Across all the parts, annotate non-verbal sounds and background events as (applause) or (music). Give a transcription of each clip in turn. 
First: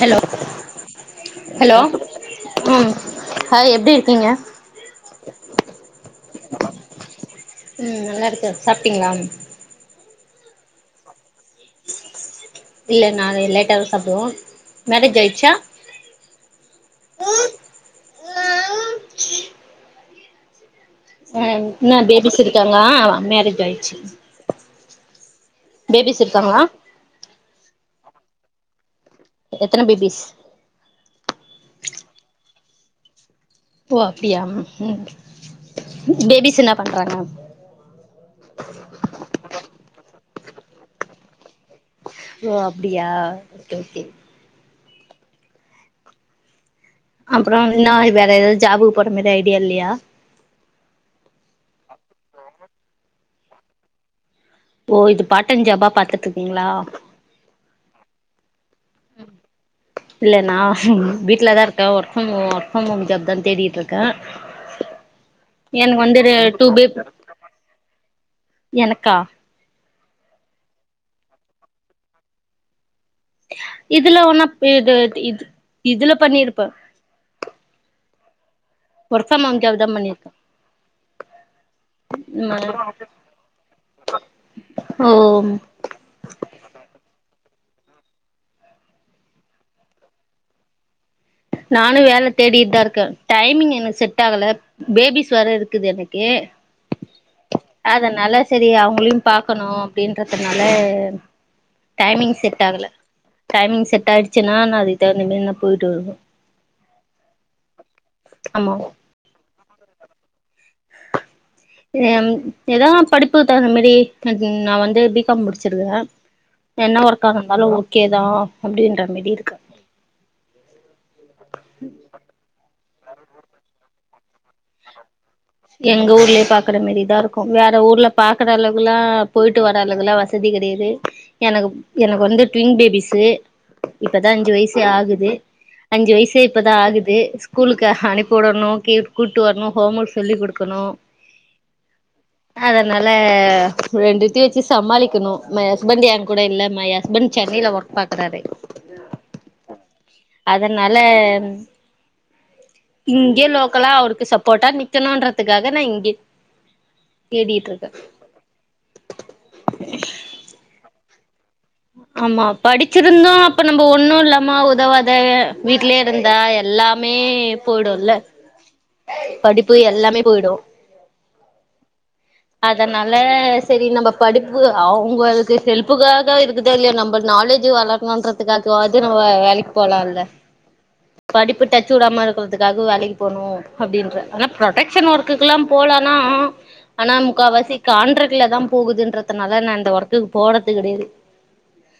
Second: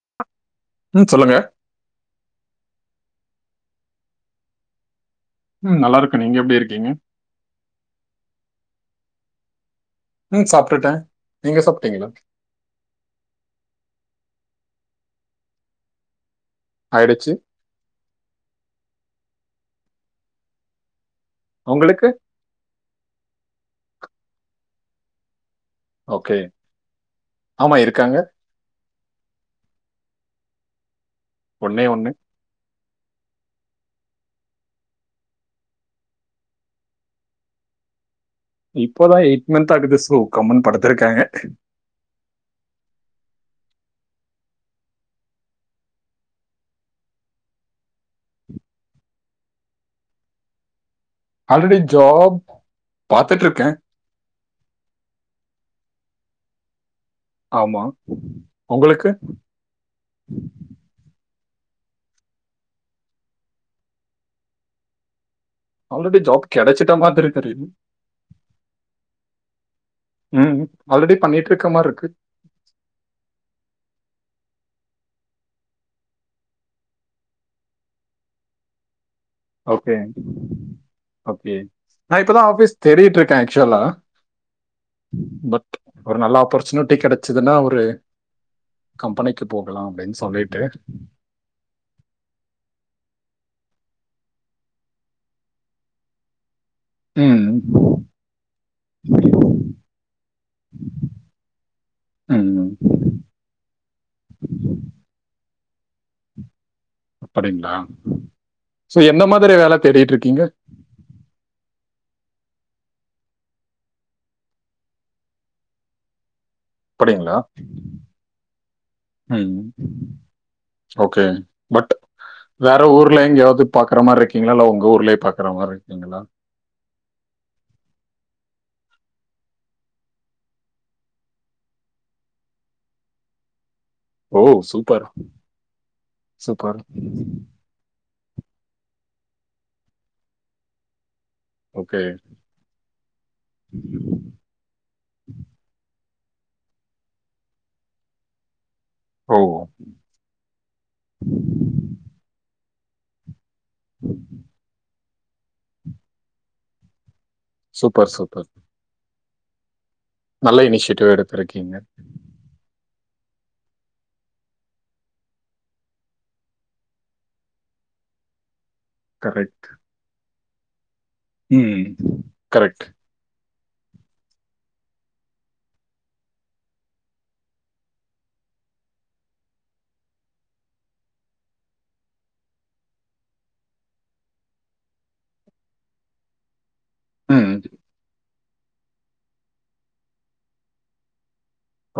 Hello ம் சொல்லுங்க hello ம் ஹாய் எப்டி இருக்கீங்க ம் நல்லா இருக்கு நீங்க எப்டி இருக்கீங்க உம் நல்லா இருக்க சாப்பிட்டீங்ளாம் உம் சாப்டுட்ட நீங்க சாப்பிட்டீங்களா இல்ல நா லேட்டாத சாப்பிடுவோ மேரேஜ் ஆயிச்சா அயிடிச்சி ஆ எல்ல உங்களுக்கு பேபிஸ் இருக்காங்க மேரேஜ் ஆயிடுச்சி பேபிஸ் ஓகே இருக்காங்களா ஆமா இருக்காங்க எத்தன பேபிஸ் ஒன்னே ஒன்னு ஓ அப்டியா ம் பேபிஸ் என்ன பண்றாங்க இப்போதா எயிட் மன்த் ஆகுது சோ கம்முன்னு படுத்துருக்காங்க ஓ அப்டியா ஓகே ஓகே அப்பறோ என்னா வேற எதாது ஜாபுக்கு போற மாரி ஐடியா இல்லயா ஆல்ரெடி ஜாப் பாத்துட்டு இருக்கே ஓ இது பாட்டைம் ஜாபா பாத்துட்டு இருக்கீங்களா ஆமா உங்களுக்கு இல்ல நா ம் வீட்லதா இருக்கே work from home work from home job தா தேடீட்டு இருக்க (inaudible) எனக்கு ஆல்ரெடி வந்து ரே ஜாப் டூ பி கிடைச்சிட்ட மாதிரி தெரியுது எனக்கா ம் ஆல்ரெடி பண்ணிட்டு இருக்க மாரி இருக்கு இதுலா ஒன்னு பெ த டி இது இதுல பண்ணிருப்ப ஒர்க் ஃப்ரம் ஹோம் ஜாப் தா ஓகே பண்ணிருக்கே ஓகே நா இப்பதா ஆஃபிஸ் தேடிட்டு இருக்கெ ஆக்சுவலா ஓ பட் ஒரு நல்ல ஆப்பர்ச்சுனிட்டி கெடச்சுதுன்னா ஒரு கம்பெனிக்கு போகலாம் அப்டின்னு சொல்லிட்டு நானு வேல தேடிட்டுதா இருக்கே டைமிங் எனக்கு செட் ஆகல பேபீஸ் வேற இருக்குது எனக்கு அதனால செரி அவ்ங்களையு பா ம் க்கணு அப்பிடின்றதுனால டைமிங் செட் ம். ஆகல டைமிங் செட் ஆயிருச்சுன்னா நா அதுக்கு தகுந்த மாரி நா போய்ட்டு வருவ அப்பிடிங்களா ஆமா சோ எந்த மாதிரி வேல தேடிட்டு இருக்கீங்க எம் எதா படிப்புக்கு தகுந்த மாரி நா ம் நா வந்து பி காம் முடுச்சு இருக்குற என்ன வர்க்கா அப்படிங்களா? இருந்தாலு ஓகே தா அப்பிடின்ற மாரி இருக்கு ம். ஓகே பட் வேற ஊர்ல எங்க்யாவது பாக்குற மாரி இருக்கீங்களா இல்ல உங்க ஊர்லயே பா எங்க ஊர்லயே பா க்கற மாரிதா இருக்கு வேற ஊர்ல பாக்குற அளவு எல்லா போய்ட்டு வர அளவு எலா வசதி கெடையாது எனக்கு எனக்கு வந்து ட்வின் பேபீஸ்சு இப்பதா ஓ! அஞ்சு வய்சே சூப்பர், ஆகுது அஞ்சு வய்சே இப்பதா சூப்பர். ஆகுது ஸ்கூலுக்கு ஆ அனுப்வுடணு கீல்க் கூட்டு வரணு ஹோம் வர்க் சொல்லி் குடுக்கணு ஓகே அதனால ரெண்டெத்தியு வெச்சு சமாளிக்கெணு மை ஹஸ்பண்ட் ஏங்கூட இல்ல மை ஹஸ்பண்ட் சென்னைல வர்க் பாக்குறாரு ஓ அதனால இங்யே லோ கல்லா அவருக்கு சப்போட்டா நிக்கெணுன்றதுக்காக நா இங்கே தேடிட்டு இருக்க சூப்பர் நல்ல இனிஷ்யேட்டுவ் எடுத்திருக்கீங்க ஆமா படிச்சிருந்து அப்ப நம்ப ஒண்ணு இல்லாம உதவாத வீட்லயே இருந்தா எல்லா மே போய்டுல்ல கரெக்ட். படிப்பு எல்லாமே போய்டு ம் கரெக்ட் ல செரி நம்ப படிப்பு அவங்களுக்கு ஹெல்ப்புக்காக இருக்குதொ இல்லயோ நம்ப நாலேஜு வளர்க்கணுன்ற துக்காகவாது நம்ம வ வேலெக்கி போலா இல்ல படிப்பு டச்சு உடாம இருக்கறதுக்காகவு வேலெக்கி போணு அப்பிடின்ற ஆனா ப்ரொடெக்ஷன் வர்க்குக்கு எல்லா போலான ஆனா ம். முக்காவாசி கான்ட்ரக் ட்ல தா போகுதுன்றதுனால நா இந்த வர்க்குக்கு போறது கெடயாது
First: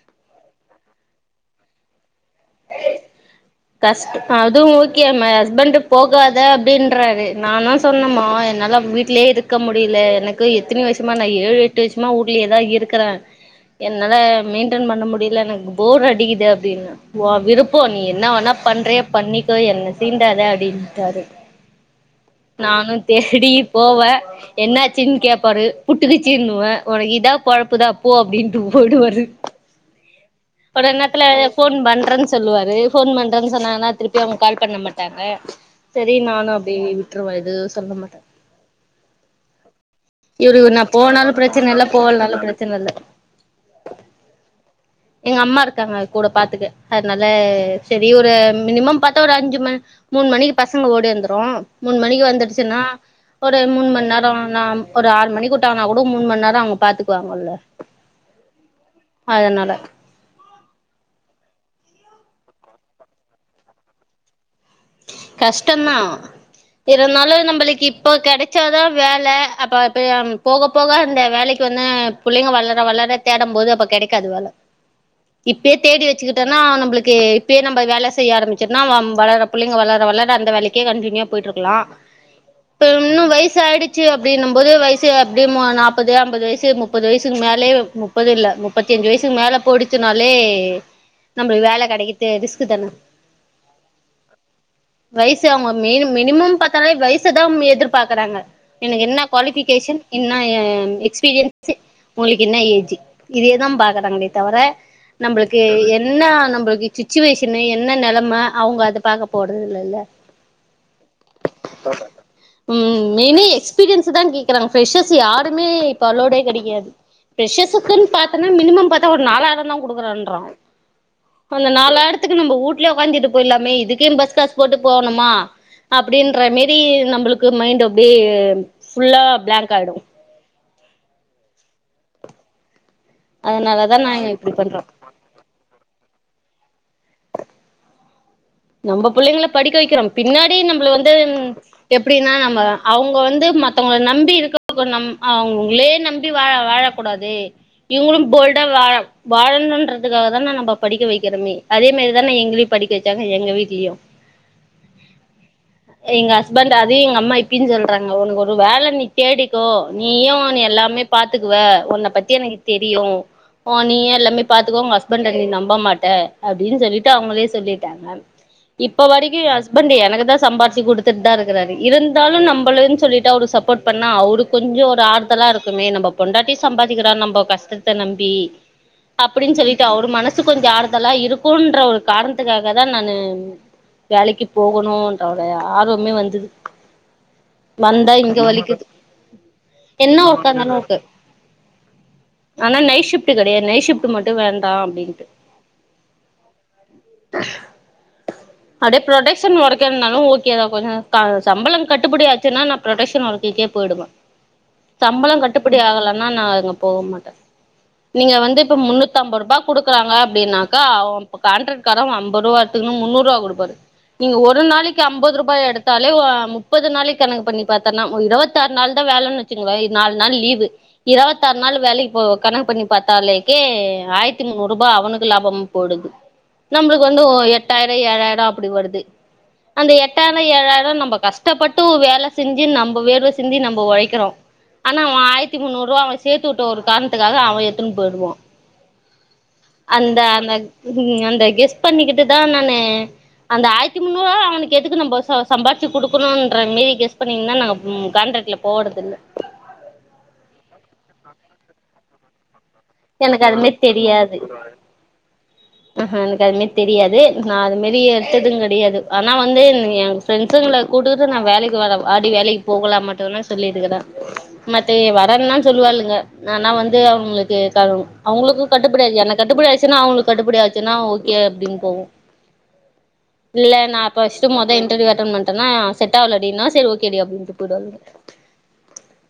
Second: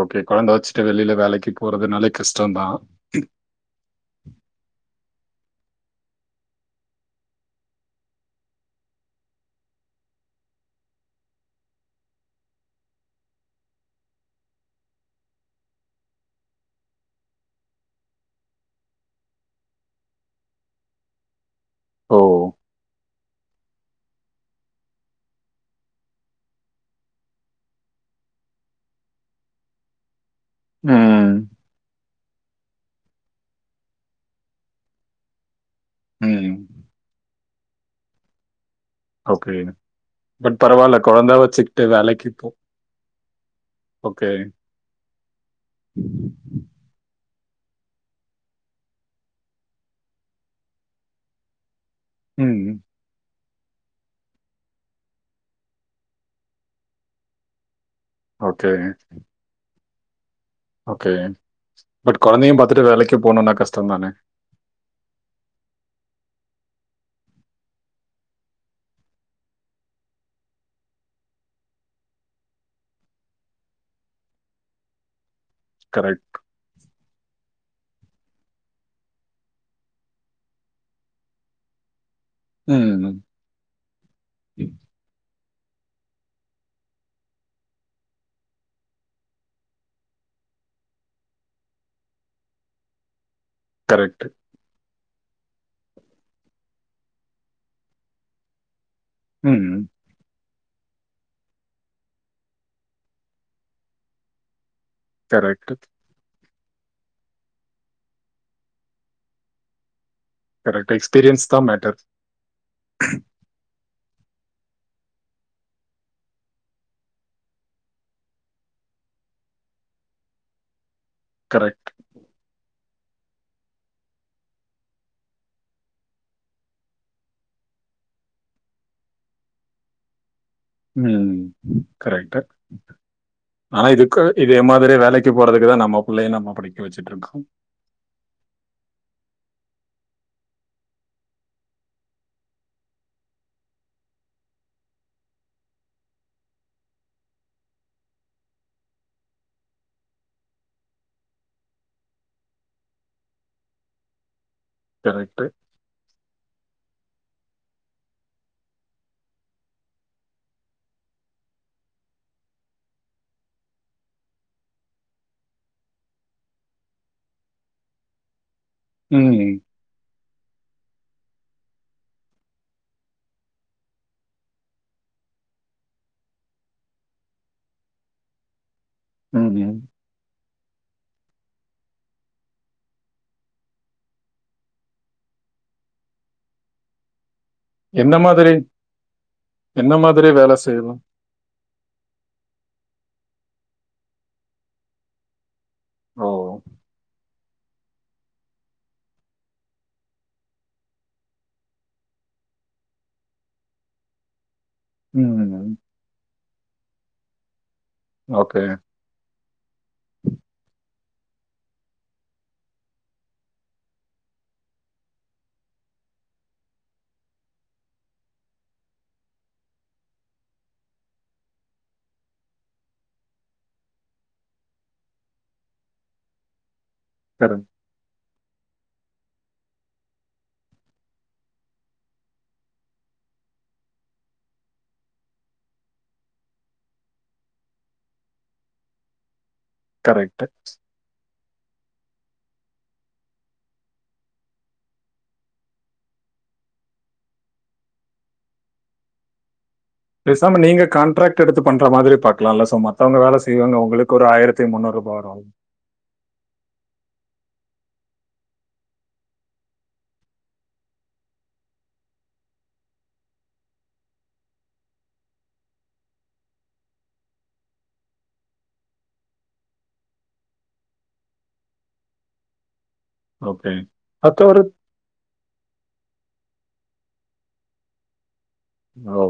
ஓகே கொழந்த வெச்சுட்டு வெளில வேலெக்கி போறதுனாலே கஷ்டொந்தா அ கஷ்ட் அதும் ஓகே மை ஹஸ்பண்டு போகாத அப்டின்றாரு நானா சொன்ன மா என்னால வீ வீட்லயே இருக்க முடியல எனக்கு எத்தின வருஷமா நா ஏழு எட்டு வருஷமா வீடலயேதா இருக்கற என்னால மெயின்டென் பண்ண முடியல எனக்கு போர் அடிக்குது அப்டின்னா ஓ விருப்பம் நீ என்ன வேணா பண்றையே பண்ணிக்கோ என்ன சீண்டாத அப்படின்னுட்டாரு ஓ நானு தேடி போவ என்னாச்சினு கேப்பாரு புட்டுக்கிச்சி இன்னுவேன் உனக்கு இதா பொழப்புதா போ அப்படின்னுட்டு போயிடுவாரு பல நேரத்துல ம். ஃபோன் பண்றேன்னு சொல்லுவாரு ஃபோன் பண்றேன்னு சொன்னாங்கன்னா திருப்பி அவுங்க கால் பண்ண மாட்டாங்க சரி ம். நானு அப்படி விட்ருவ எதுவு சொல்ல மாட்ட ஓகே. பட் இவரு நா பரவால்ல. போ குழந்தை பிரச்சன வச்சுக்கிட்டு இல்ல வேலைக்கு போகலனாலும் போ பிரச்சனைக்‌‌ இல்ல ஓகே எங்க அம்மா இருக்காங்க கூட பாத்துக்க அதனால சரி ஒரு மினிமம் பத்தா ஒரு அஞ்சு மணி மூணு மணிக்கு பசங்க ஓடி வந்துரும் மூணு மணிக்கு ம். வந்துடுச்சுன்னா ஒரு மூணு மணி நேரம் ந ஒரு ஆறு மணிக்கு விட்டாங்கன்னா கூட மூணு மண்நேரம் அவங்க பாத்துக்குவாங்க இல்ல ஓகே அதனால ஓகே பட் குழந்தையு பாத்துட்டு வேலைக்கு போணுன்னா கஷ்டம் தானே கஷ்டந்தா இருந்தாலு நமபளுக்கு இப்ப கெடைச்சாதா வேலை அப்ப போக போக அந்த வேலைக்கு வந்து புள்ளைங்க வளர வளர தேடும் போது அப்ப கெடைக்காது வேல இப்பயே தேடி கரெக்ட். வச்சுக்கிட்டேன்னா நம்மளுக்கு இப்பயே நம்ம வேலை செய்ய ஆரம்பிச்சோம்ன்னா வளர புள்ளைங்க வளர வளர அந்த வேலைக்கே கண்டினியூவ போயிட்டு இருக்கலாம் ம். இன்னும் வயச ஆயிடுச்சு அப்படின்னும் போது வயசு அப்படியே நாப்பது ஐம்பழ ஸ்ல தலது வயசு முப்பது வயசுக்கு மேலே முப்பது இல்ல முப்பத்திஞ்சு வயசுக்கு மேல போயிடிச்சினாலே நம்மளுக்கு வேலை கிடைக்கிறது ரிஸ்க் தானே கரெக்ட் வயிசு அவுங்க மின் மினிமம் பாத்தாலே வயசுதா எதிர்பாரக்குறாங்க எனக்கு என்ன ம். குவாலிஃபிகேஷன் என்ன ஆ எக்ஸ்பீரியன்ஸி உங்களுக்கு என்ன ஏஜ்ஜி இதேதா பாக்கறாங்களே தவர நம்பளுக்கு கரெக்ட். என்ன நம்பளுக்கு சுச்சுவேஷனு என்ன நெலைம அவங்க அத பாக்க போறதுல்லல்ல கரெக்ட். எக்ஸ்பீரியன்ஸ் தான் மேட்டர். ம் மெனிஸ் எஸ்பீரியன்ஸ் தா கே்கறாங்க ஃப்ரஷர்ஸ் யாருமே இப்போ அலோவ்டே கெடையாது ஃப்ரெஷஸ்ர்க்குன்னு பாத்தன்னா மினிமம் பாத்தா ஒரு நாலாயிரந்தா குடுக்குறேன்றா சோ அந்த கரெக்ட். நாலாயிரத்துக்கு நம்ப ஊட்லே உக்காந்திட்டு போய்ட்ல்லாமே இதுக்குனு பஸ் காஸ் போட்டு போணுமா அப்டின்ற மேரி நம்ழளுக்கு மைண்ட் அப்டியே ஃபுல்லா பிளாங்க் ஆயிடு ம் கரெக்ட்டு ஆனா அதனாலதா இதுக்கு நாங்க இப்டி இதே பண்றோ மாதிரி வேலைக் கு போறதுக்கு தா நம்ம புள்ளைய நம்ம படிக்க வச்சுட்டு இருக்கோ நம்ப புள்ளைங்கள படிக்க வக்கிறோ பின்னாடி நம்பள வந்து எப்டின்னா நம்ம அவுங்க வந்து மத்தவங்கள நம்பி இருக்கம் அவுங்களே நம்பி வாழ அவங்களே நம்பி வாழ வாழ கூடாது இவங்களு போல்டா வாழ வாழணுன்றதுக்காக தான நம்ப படிக்க வக்கிறோமே அதே மாரி தான எங்களையு படிக்க வச்சாங்க எங்க வீட்லயு கரெக்ட்டு எங்க ஹஸ்பண்ட் அதையு எங்க அம்மா இப்பயு சொல்றாங்க ஒனக்கு ஒரு வேல நீ தேடிக்கோ நீயு நீ எல்லாமே பாத்துக்குவ ஒன்ன பத்தி எனக்கு தெரியு ஓ நீ எல்லாமே பாத்துக்குவ உங்க ஹஸ்பண்ட நீ நம்ப மாட்ட அப்டின் சொல்லீட்டு அவுங்களே சொல்லிட் டாங்க இப்ப வரைக்கு எ ம். ஹஸ்ப் பண்ட் எனக்கு தா சம்பாரிச்சு குடுத்துட் தா இருக்கறாரு இருந்தாலு நம்பலன் சொல்லீட்டு அவருக் சப்போட் பண்ணா அவருக் கொஞ்சோ ஒரு ஆறுதலா இருக்குமே நம்ப பொண்டாட்டி சம்பாதிக்கிறா நம்ம கஷ்டத்த நம்பி அப்டின் ம். சொல்லீட்டு அவரு மனசு கொஞ்சோ ஆறுதலா இருக்குன்ற ஒரு காரணத்துக்காக தா நானு வேலைக்கு போகணுன்ற ஒரு ஆர்வமே வந்துது வந்தா என்ன இங்க மாதிரி வலிக்கிது என்ன மாதிரி ஒர்க் வேல அந்தளவ்க்கு செய்யலாம்? ஆனா நைட் ஷிஃப்ட்டு கெடயாது நைட் ஷிஃப்ட் மட்டு வேண்டா அப்டின்ட்டு ஓ அப்டே ப்ரொடக்ஷன் ஒர்க் இருந்தாலு ஓகே தா கொஞ்சோ க சம்பளோ கட்டுப்படியாச்சுன்னா நா ப்ரொடக்ஷன் ஒர்க்குக்கே போயிடுவே சம்பளோ ம். கட்டுப்படி ஆகலன்னா நா அங்க போக மாட்டே நீங்க வந்து ஓகே. இப்ப முன்னூத் தம்பர்ருபா குடுக்கறாங்க அப்டின்னாக்கா அவ இப்ப கான்ட்ரக்ட்காரவ் அம்பர்ருவா எத்துக்குன்னு முன்னூர்ருவா குடுப்பாரு நீங்க ஒரு நாளைக்கு அம்பது ருபா எடுத்தாலே அ முப்பது நாளைக்கு கணக்கு பண்ணி பாத்தன்னா ஒரு இரவத் தார் நாள் தா வேலன் வெச்சுக்கங்கவே இது நால் நாள் லீவு இரவத்தார் நாள் வேலைக்கு போவ கணக்கு பண்ணி பாத்தாலேக்கே ஆயர்த்தி முன்னூர்ருபா அவனுக்கு லாபம் போய்டுது நம்பளுக்கு வந்து ஒ கரெக்ட். எட்டாய்ரோ ஏழாய்ரோ அப்புடி வருது அந்த எட்டாய்ரோ ஏழாய்ரோ நம்ப கஷ்டப்பட்டு வேல செஞ்சு நம்ப வேர்வ சிந்தி நம்ப ஒழைக்கிறோ ஆனா அவ ஆயர்த்தி முன்னூர்ருவா அவ சேத்து வுட்ட ஒரு காரணத்துக்காக அவ எட்த்துன் போய்டுவா அந்த கரெக்ட். அந்த ம் அந்த கெஸ் பண்ணிக்கிட்டு தா நானு அந்த ஆயர்த்தி முன்னூர்ருவா அவனுக்கு எதுக்கு நம்போ சோ சம்பார்ச்சு குடுக்கணும்ன்ற மேரி கெஸ் பண்ணிக்கின் தா நாங்க ம் கான்ட்ரக்ட்ல போறதில்ல பேசாம நீங்க காண்ட்ரேக்ட் எடுத்து பண்ற மாதிரி பாக்கலால்ல சும்மா மத்தவங்க வேல எனக்கு அது மாரி செய்வாங்க உங்களுக்கு ஒரு ஆயரத்தி முன்னூர்ருபா வரு எனக் அது மேரி தெரியாது நா அது மேரி எட்த்ததுங் கெடயாது ஆனா வந்து எனக் எங் ஃப்ரெண்ட்ஸுங்கள கூட்டுட்டு நா வேலைக்கு வர வாடி வேலைக்கு போகலா மத்தவல்லா சொல்லிட்டுக்குறா மத்தவிய வரன் தா சொல்லுவாளுங்க ஆனா வந்து அவுங்ளுக்கு செட்டாகனு அவங்களுக்கு கட்டுப்படி ஆச்சு எனக் கட்டுப்படி ஆச்சுன்னா அவுங்களுக் கட்டுப்படி ஆச்சுன்னா ஓகே அப்டின் போவோ ஓகே. இல்ல நா ஃபஸ்ட்டு மத்தவரு மொத இன்டர்வ்யூ அட்டன் பண்ட்டன்னா செட்டாவலடின்னா செரி ஓகேடி அப்டின்ட்டு போய்டுவாளுக ஓ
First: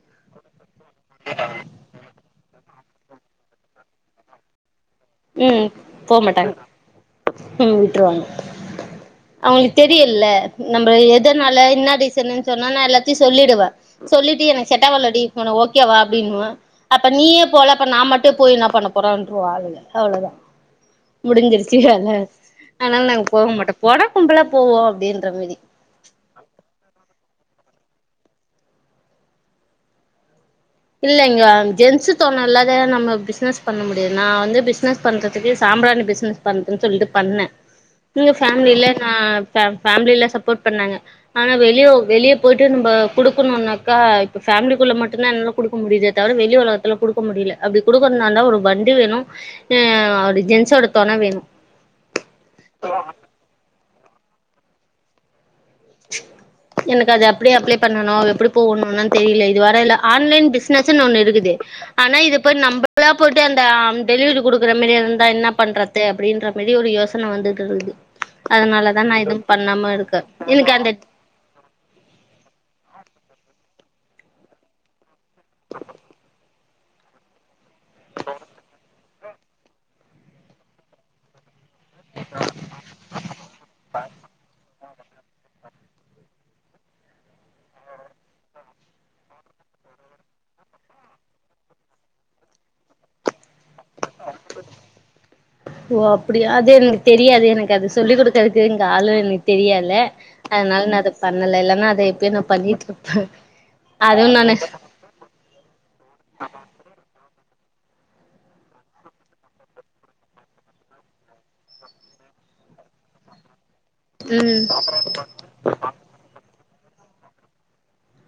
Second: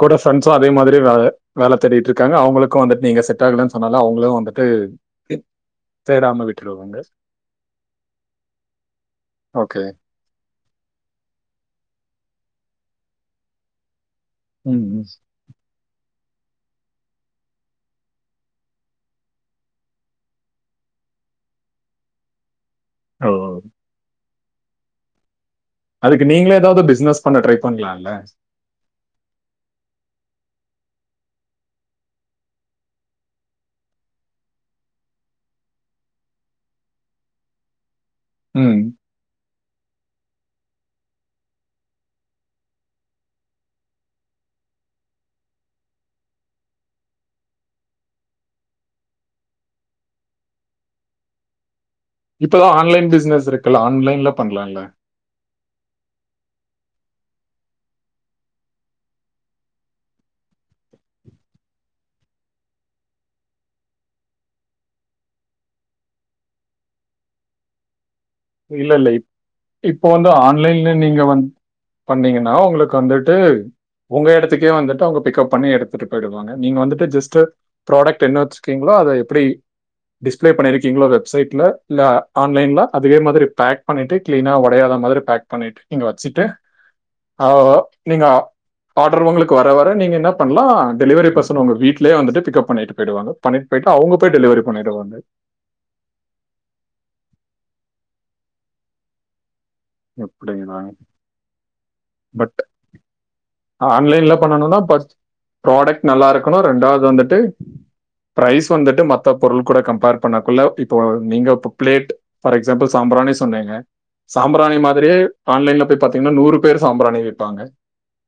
கூட ஃப்ரெண்ட்ஸு அதே மாதிரி வேல வேல தேடிட்ருக்காங்க அவுங்களுக் கு வந்துட்டு நீங்க செட்டாகலன் சொன்னா தா அவுங்களு வந்துட்டு ம் தேடாம போமாட்டாங்க விட்டுருவாங்க. ம் விட்ருவாங்க அவுங்ளுக் ஓகே. தெரியுல்ல நம்ப எதனால என்னா ரீசன்னு சொன்னா நா எல்லாத்தயு சொல்லிடுவே சொல்லிட்டு எனக்கு ம், ம். செட்டாவலடி உனக் ஓகேவா அப்டின்னுவ அப்ப நீயே போல அப்ப நா மட்டு போய் இன்னா பண்ண போறேன்ருவாளுக அவ்ளோதா முடிஞ்சிருச்சி கத அத்னால் நாங்க ஓ! போ மாட்டோ போனா கும்பலா போவோ அப்டின்ற மேரி அதுக்கு நீங்ளே எதாவ்து பிஸ்னஸ் பண்ண ட்ரை பண்லால்ல இல்லைங்க ஜென்ஸு தொண இல்லாத நம்ம பிஸ்னஸ் பண்ண முடியாது நா வந்து பிஸ்னஸ் பண்றதுக்கு சாம்ப்ரானி பிஸ்னஸ் பண்றன் சொல்லிட்டு பண்ணே எங்க ம். ஃபேம்லில நா ஃபே ஃபேம்லில சப்போட் பண்ணாங்க ஆனா வெளிய வெளிய போய்ட்டு நம்ப குடுக்கணுன்னாக்கா இப்ப ஃபேம்லிக்குள்ள மட்டுந்தா என்னால குடுக்க முடிதே தவர வெளி உலகத்துல குடுக்க முடியில அப்டி குடுக்கன்னாந்தா ஒரு வண்டி வேணு அ ஒரு ஜென்ஸோட தொண வேணு இப்பதா ஆன்லைன் பிஸ்னஸ் இருக்குல்ல ஆன்லைன்ல பண்ணலால்ல எனக்கு அதை அப்டி அப்ளை பண்ணணு எப்டி போகணும்னு தெரியல இது வர இல்ல ஆன்லைன் பிசினஸன்னு ஒன்னு இருக்குது ஆனா இது போய் நம்மளா போயிட்டு அந்த டெலிவரி குடுக்குற மாதிரி இருந்தா என்ன பண்றது அப்டின்ற மாரி ஒரு யோசனை வந்துட்டு இருக்குது அதனாலதா நா இப் எதுவு பண்ணாம இப்போ இருக்கே வந்து இல்ல எனக்கு இல்ல அந்த நீங்க வந் பண்ணீங்கன்னா உங்களுக்கு வந்துட்டு உங்க இடத்துக்கே வந்துட்டு அவங்க பிக்கப் பண்ணி எடுத்துட்டு போயிடுவாங்க நீங்க வந்துட்டு ஜஸ்ட் ப்ராடைக்ட் என்ன வச்சுக்கீங்களோ அதை எப்டி டிஸ்பிளே பண்ணிருக்கீங்களோ வெப்சைட்ல இல்ல ஆன்லைன்ல அதே மாதிரி பேக் பண்ணிட்டு கிளீனா உடையாத மாதிரி பேக் பண்ணிட்டு நீங்க வச்சுட்டு அ நீங்க ஆர்டர் உங்களுக்கு வர வர நீங்க என்ன பண்ணலாம்டெலிவரி பசங்க உங்க வீட்லயே வந்துட்டு பிக்கப் பண்ணிட்டு போயிடுவாங்க பண்ணிட்டு போயிட்டு அவங்க போய் டெலிவரி பண்ணிடுவாங்க ஓ அப்டியா அது எனக்கு தெரியாது எனக்கு அது சொல்லி் கொடுக்கதுக்கு இங்க ஆளு எனக்கு தெரியல எப்படிங்களா அதனால நா அத பண்ணல இல்லன்னா அத எப்பயுமே பண்ணிட்டு இருப்பே அதுவு ஆன்லைன்ல நானு பண்ணணும்னா ஃபஸ்ட் ப்ராடைக்ட் நல்லா இருக்கணு ரெண்டாவது வந்துட்டு பிரைஸ் வந்துட்டு மத்த பொருள் கூட கம்பேர் பண்ணக்குள்ள இப்போ நீங்க பிளேட் ஃபார் எக்ஸாம்பிள் சாம்பராணி சொன்னேங்க ம் சாம்பிராணி மாரியே ஆன்லைன்ல போய் பாத்தீங்கன்னா நூறு பேர் சாம்பிராணி விப்பாங்க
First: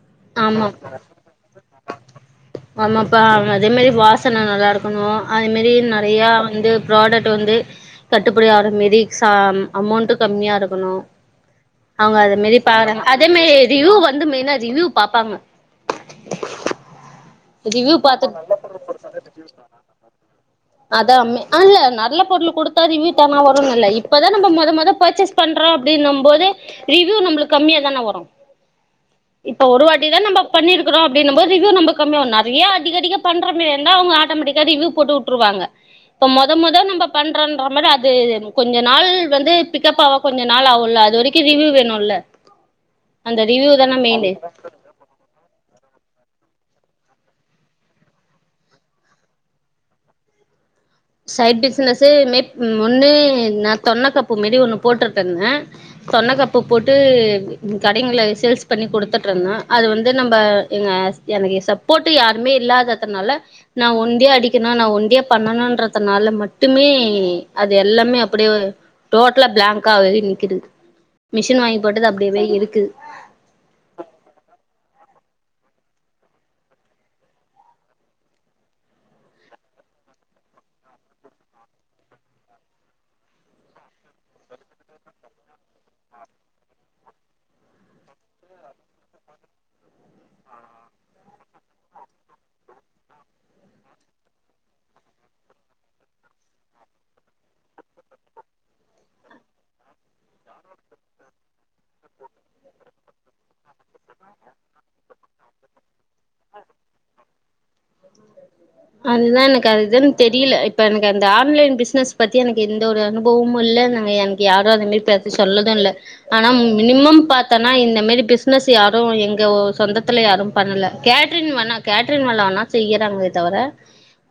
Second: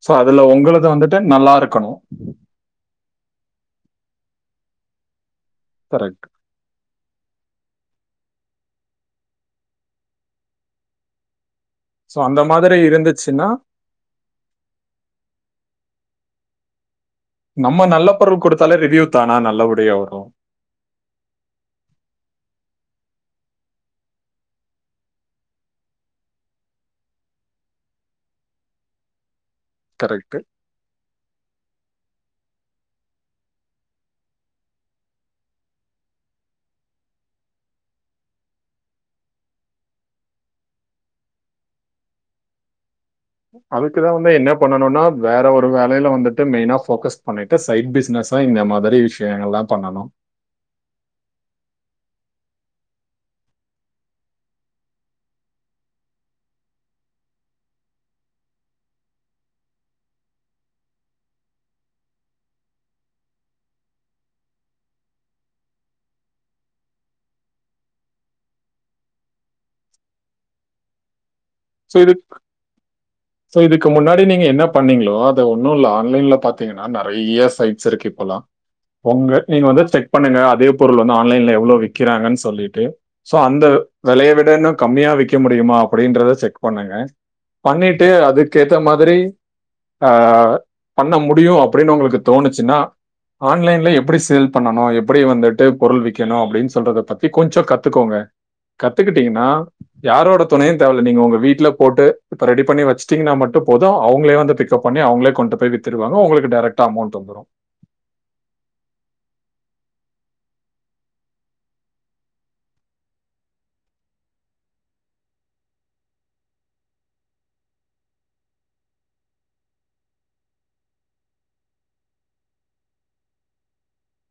சோ அதுல ஆமா உங்களது வந்துட்டு நல்லா இருக்கணு ஆமாப்பா அதே மாரி வாசனை நல்லா இருக்கணு அதே மாரி நெறைய கரெக்ட். வந்து ப்ராடக்ட் வந்து கட்டுப்படிகிற மாரி அமௌண்டு கம்மியா இருக்கணு அவங்க சோ அத அந்த மாரி மாதிரி பாற அதே இருந்துச்சுன்னா, மாரி ரிவியூ வந்து மெயினா ரிவியூ பாப்பாங்க நம்ம ரிவ்யூ நல்ல பொருள் பாத்துட் கொடுத்தாலே ரிவியூ் தானா நல்லபடிய வரு அதா இல்ல நல்ல பொருள் கொடுத்தா ரிவ்யூ தானா வருனுல்ல இப்பதா நம்ம முத முத பர்ச்சேஸ் பண்றோ அப்டின்னு போது ரிவியூ நம்மளுக்கு கம்மியா தானே வரு ஒரு வாட்டி தான கரெக்ட். நம்ம பண்ணிருக் அப்பரோ அப்டின்ற போது இதுக்கு நம்ம கம்மியா நெறைய அதிகடிக பண்ற மாரி இருந்தா அவங்க ஆட்டோமேட்டிக்கா ரிவ்யூ போட்டு விட்டுருவாங்க இப்ப மொத மொத நம்ம பண்றோன்ற மாரி அது கொஞ்ச நாள் வந்து பிக்கப் ஆவ கொஞ்ச நாள் ஆகுல அது வரைக்கு ரிவ்யூ வேணுல்ல அந்த ரிவ்யூ தான மெயின்னு பண்ணணுனா வேற ஒரு வேலையில வந்துட்டு மெயினா போக்கஸ் பண்ணிட்டு சைட் பிசினஸ இந்த மாதிரி விஷயங்கள்லா பண்ணனு சைட் பிஸ்னஸ் மேக் ஒன்னு நா தொன்ன கப்பு மெடில் ஒன்னு போட்ருப்பங்க தொன்ன கப்ப போட்டு கடைங்கள்ல சேல்ஸ் பண்ணி கொடுத்துட்டு இருந்த அது வந்து நம்ம எங்க ஹஸ் எனக்கு சப்போர்ட் யாருமே இல்லாததுனால நா ஒண்ட அடிக்கணு நா ஒண்ட பண்ணணுன்றது அதனால மட்டுமே அது எல்லாமே அப்டியே டோட்டலா பிளாங்க்காவே நிக்குது மிஷின் வாங்கி சோ போட்டது இது அப்டியவே இருக்கு சோ இதுக்கு முன்னாடி நீங்க என்ன பண்ணீங்களோ அது ஒன்னு இல்லை ஆன்லைன்ல பாத்தீங்கன்னா நெறைய சைட்ஸ் இருக்கு போலா உங்க நீங்க வந்து செக் பண்ணுங்க அதே பொருள் வந்து ஆன்லைன்ல எவ்ளோ விக்கிறாங்கன் சொல்லிட்டு சோ அந்த வேலைய விட இன்னு கம்மியா வைக்க முடியுமா அப்டின்றத செக் பண்ணுங்க பண்ணிட்டு அதுக்கு ஏத்த மாதிரி அபண்ண முடியு அப்டின்னு உங்களுக்கு தோணுச்சுன்னா ஆன்லைன்ல எப்டி சேல் பண்ணணு எப்டி வந்துட்டு பொருள் விக்கணு அப்டின்னு சொல்றத பத்தி கொஞ்ச கத்துக்கோங்க கத்துக்கிட்டீங்ன்னா யாரோட துணையு தேவையில்ல நீங்க உங்க வீட் ல போட்டு இப்ப ரெடி பண்ணி வச்சுட்டீங்ன்னா மட்டு போது அவங்களே வந்து பிக்கப் பண்ணி அவங்களே கொண்டு போய் வித்துடுவாங்க உங்களுக்கு டைரக்ட் மொத்த அமௌண்ட் வந்துரு அதான் ஐடியா அதுதா எனக்கு அதுன்னு தெரியல இப்ப எனக்கு அந்த ஆன்லைன் பிசினஸ் பத்தி எனக்கு எந்த ஒரு அனு போவும் இல்ல எனக்கு யாரும் அது மாரி பேசி சொன்னது இல்ல ஆனா மினிமம் பாத்தனா இந்த மேரி பிசினஸ் யாரும் எங்க சொந்தத்துல யாரும் பண்ணல கேட்ரின் வேண கேட்ரின் வேல வேனா செய்யறாங்களே தவிர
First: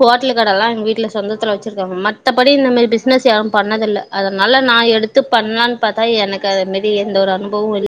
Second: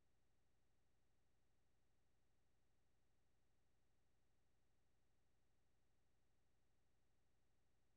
ஹோட்டல் கடை எல்லாம் எங்க வீட்ல சொந்தத்துல வச்சிருக்காங்க மத்தபடி இந்த மாரி பிசினஸ் யாரும் பண்ணதில்ல அதனால நான் எடுத்து பண்ணலான்னு பார்த்த எனக்கு அது மாரி எந்த ஒரு அனுபவமும் இல்ல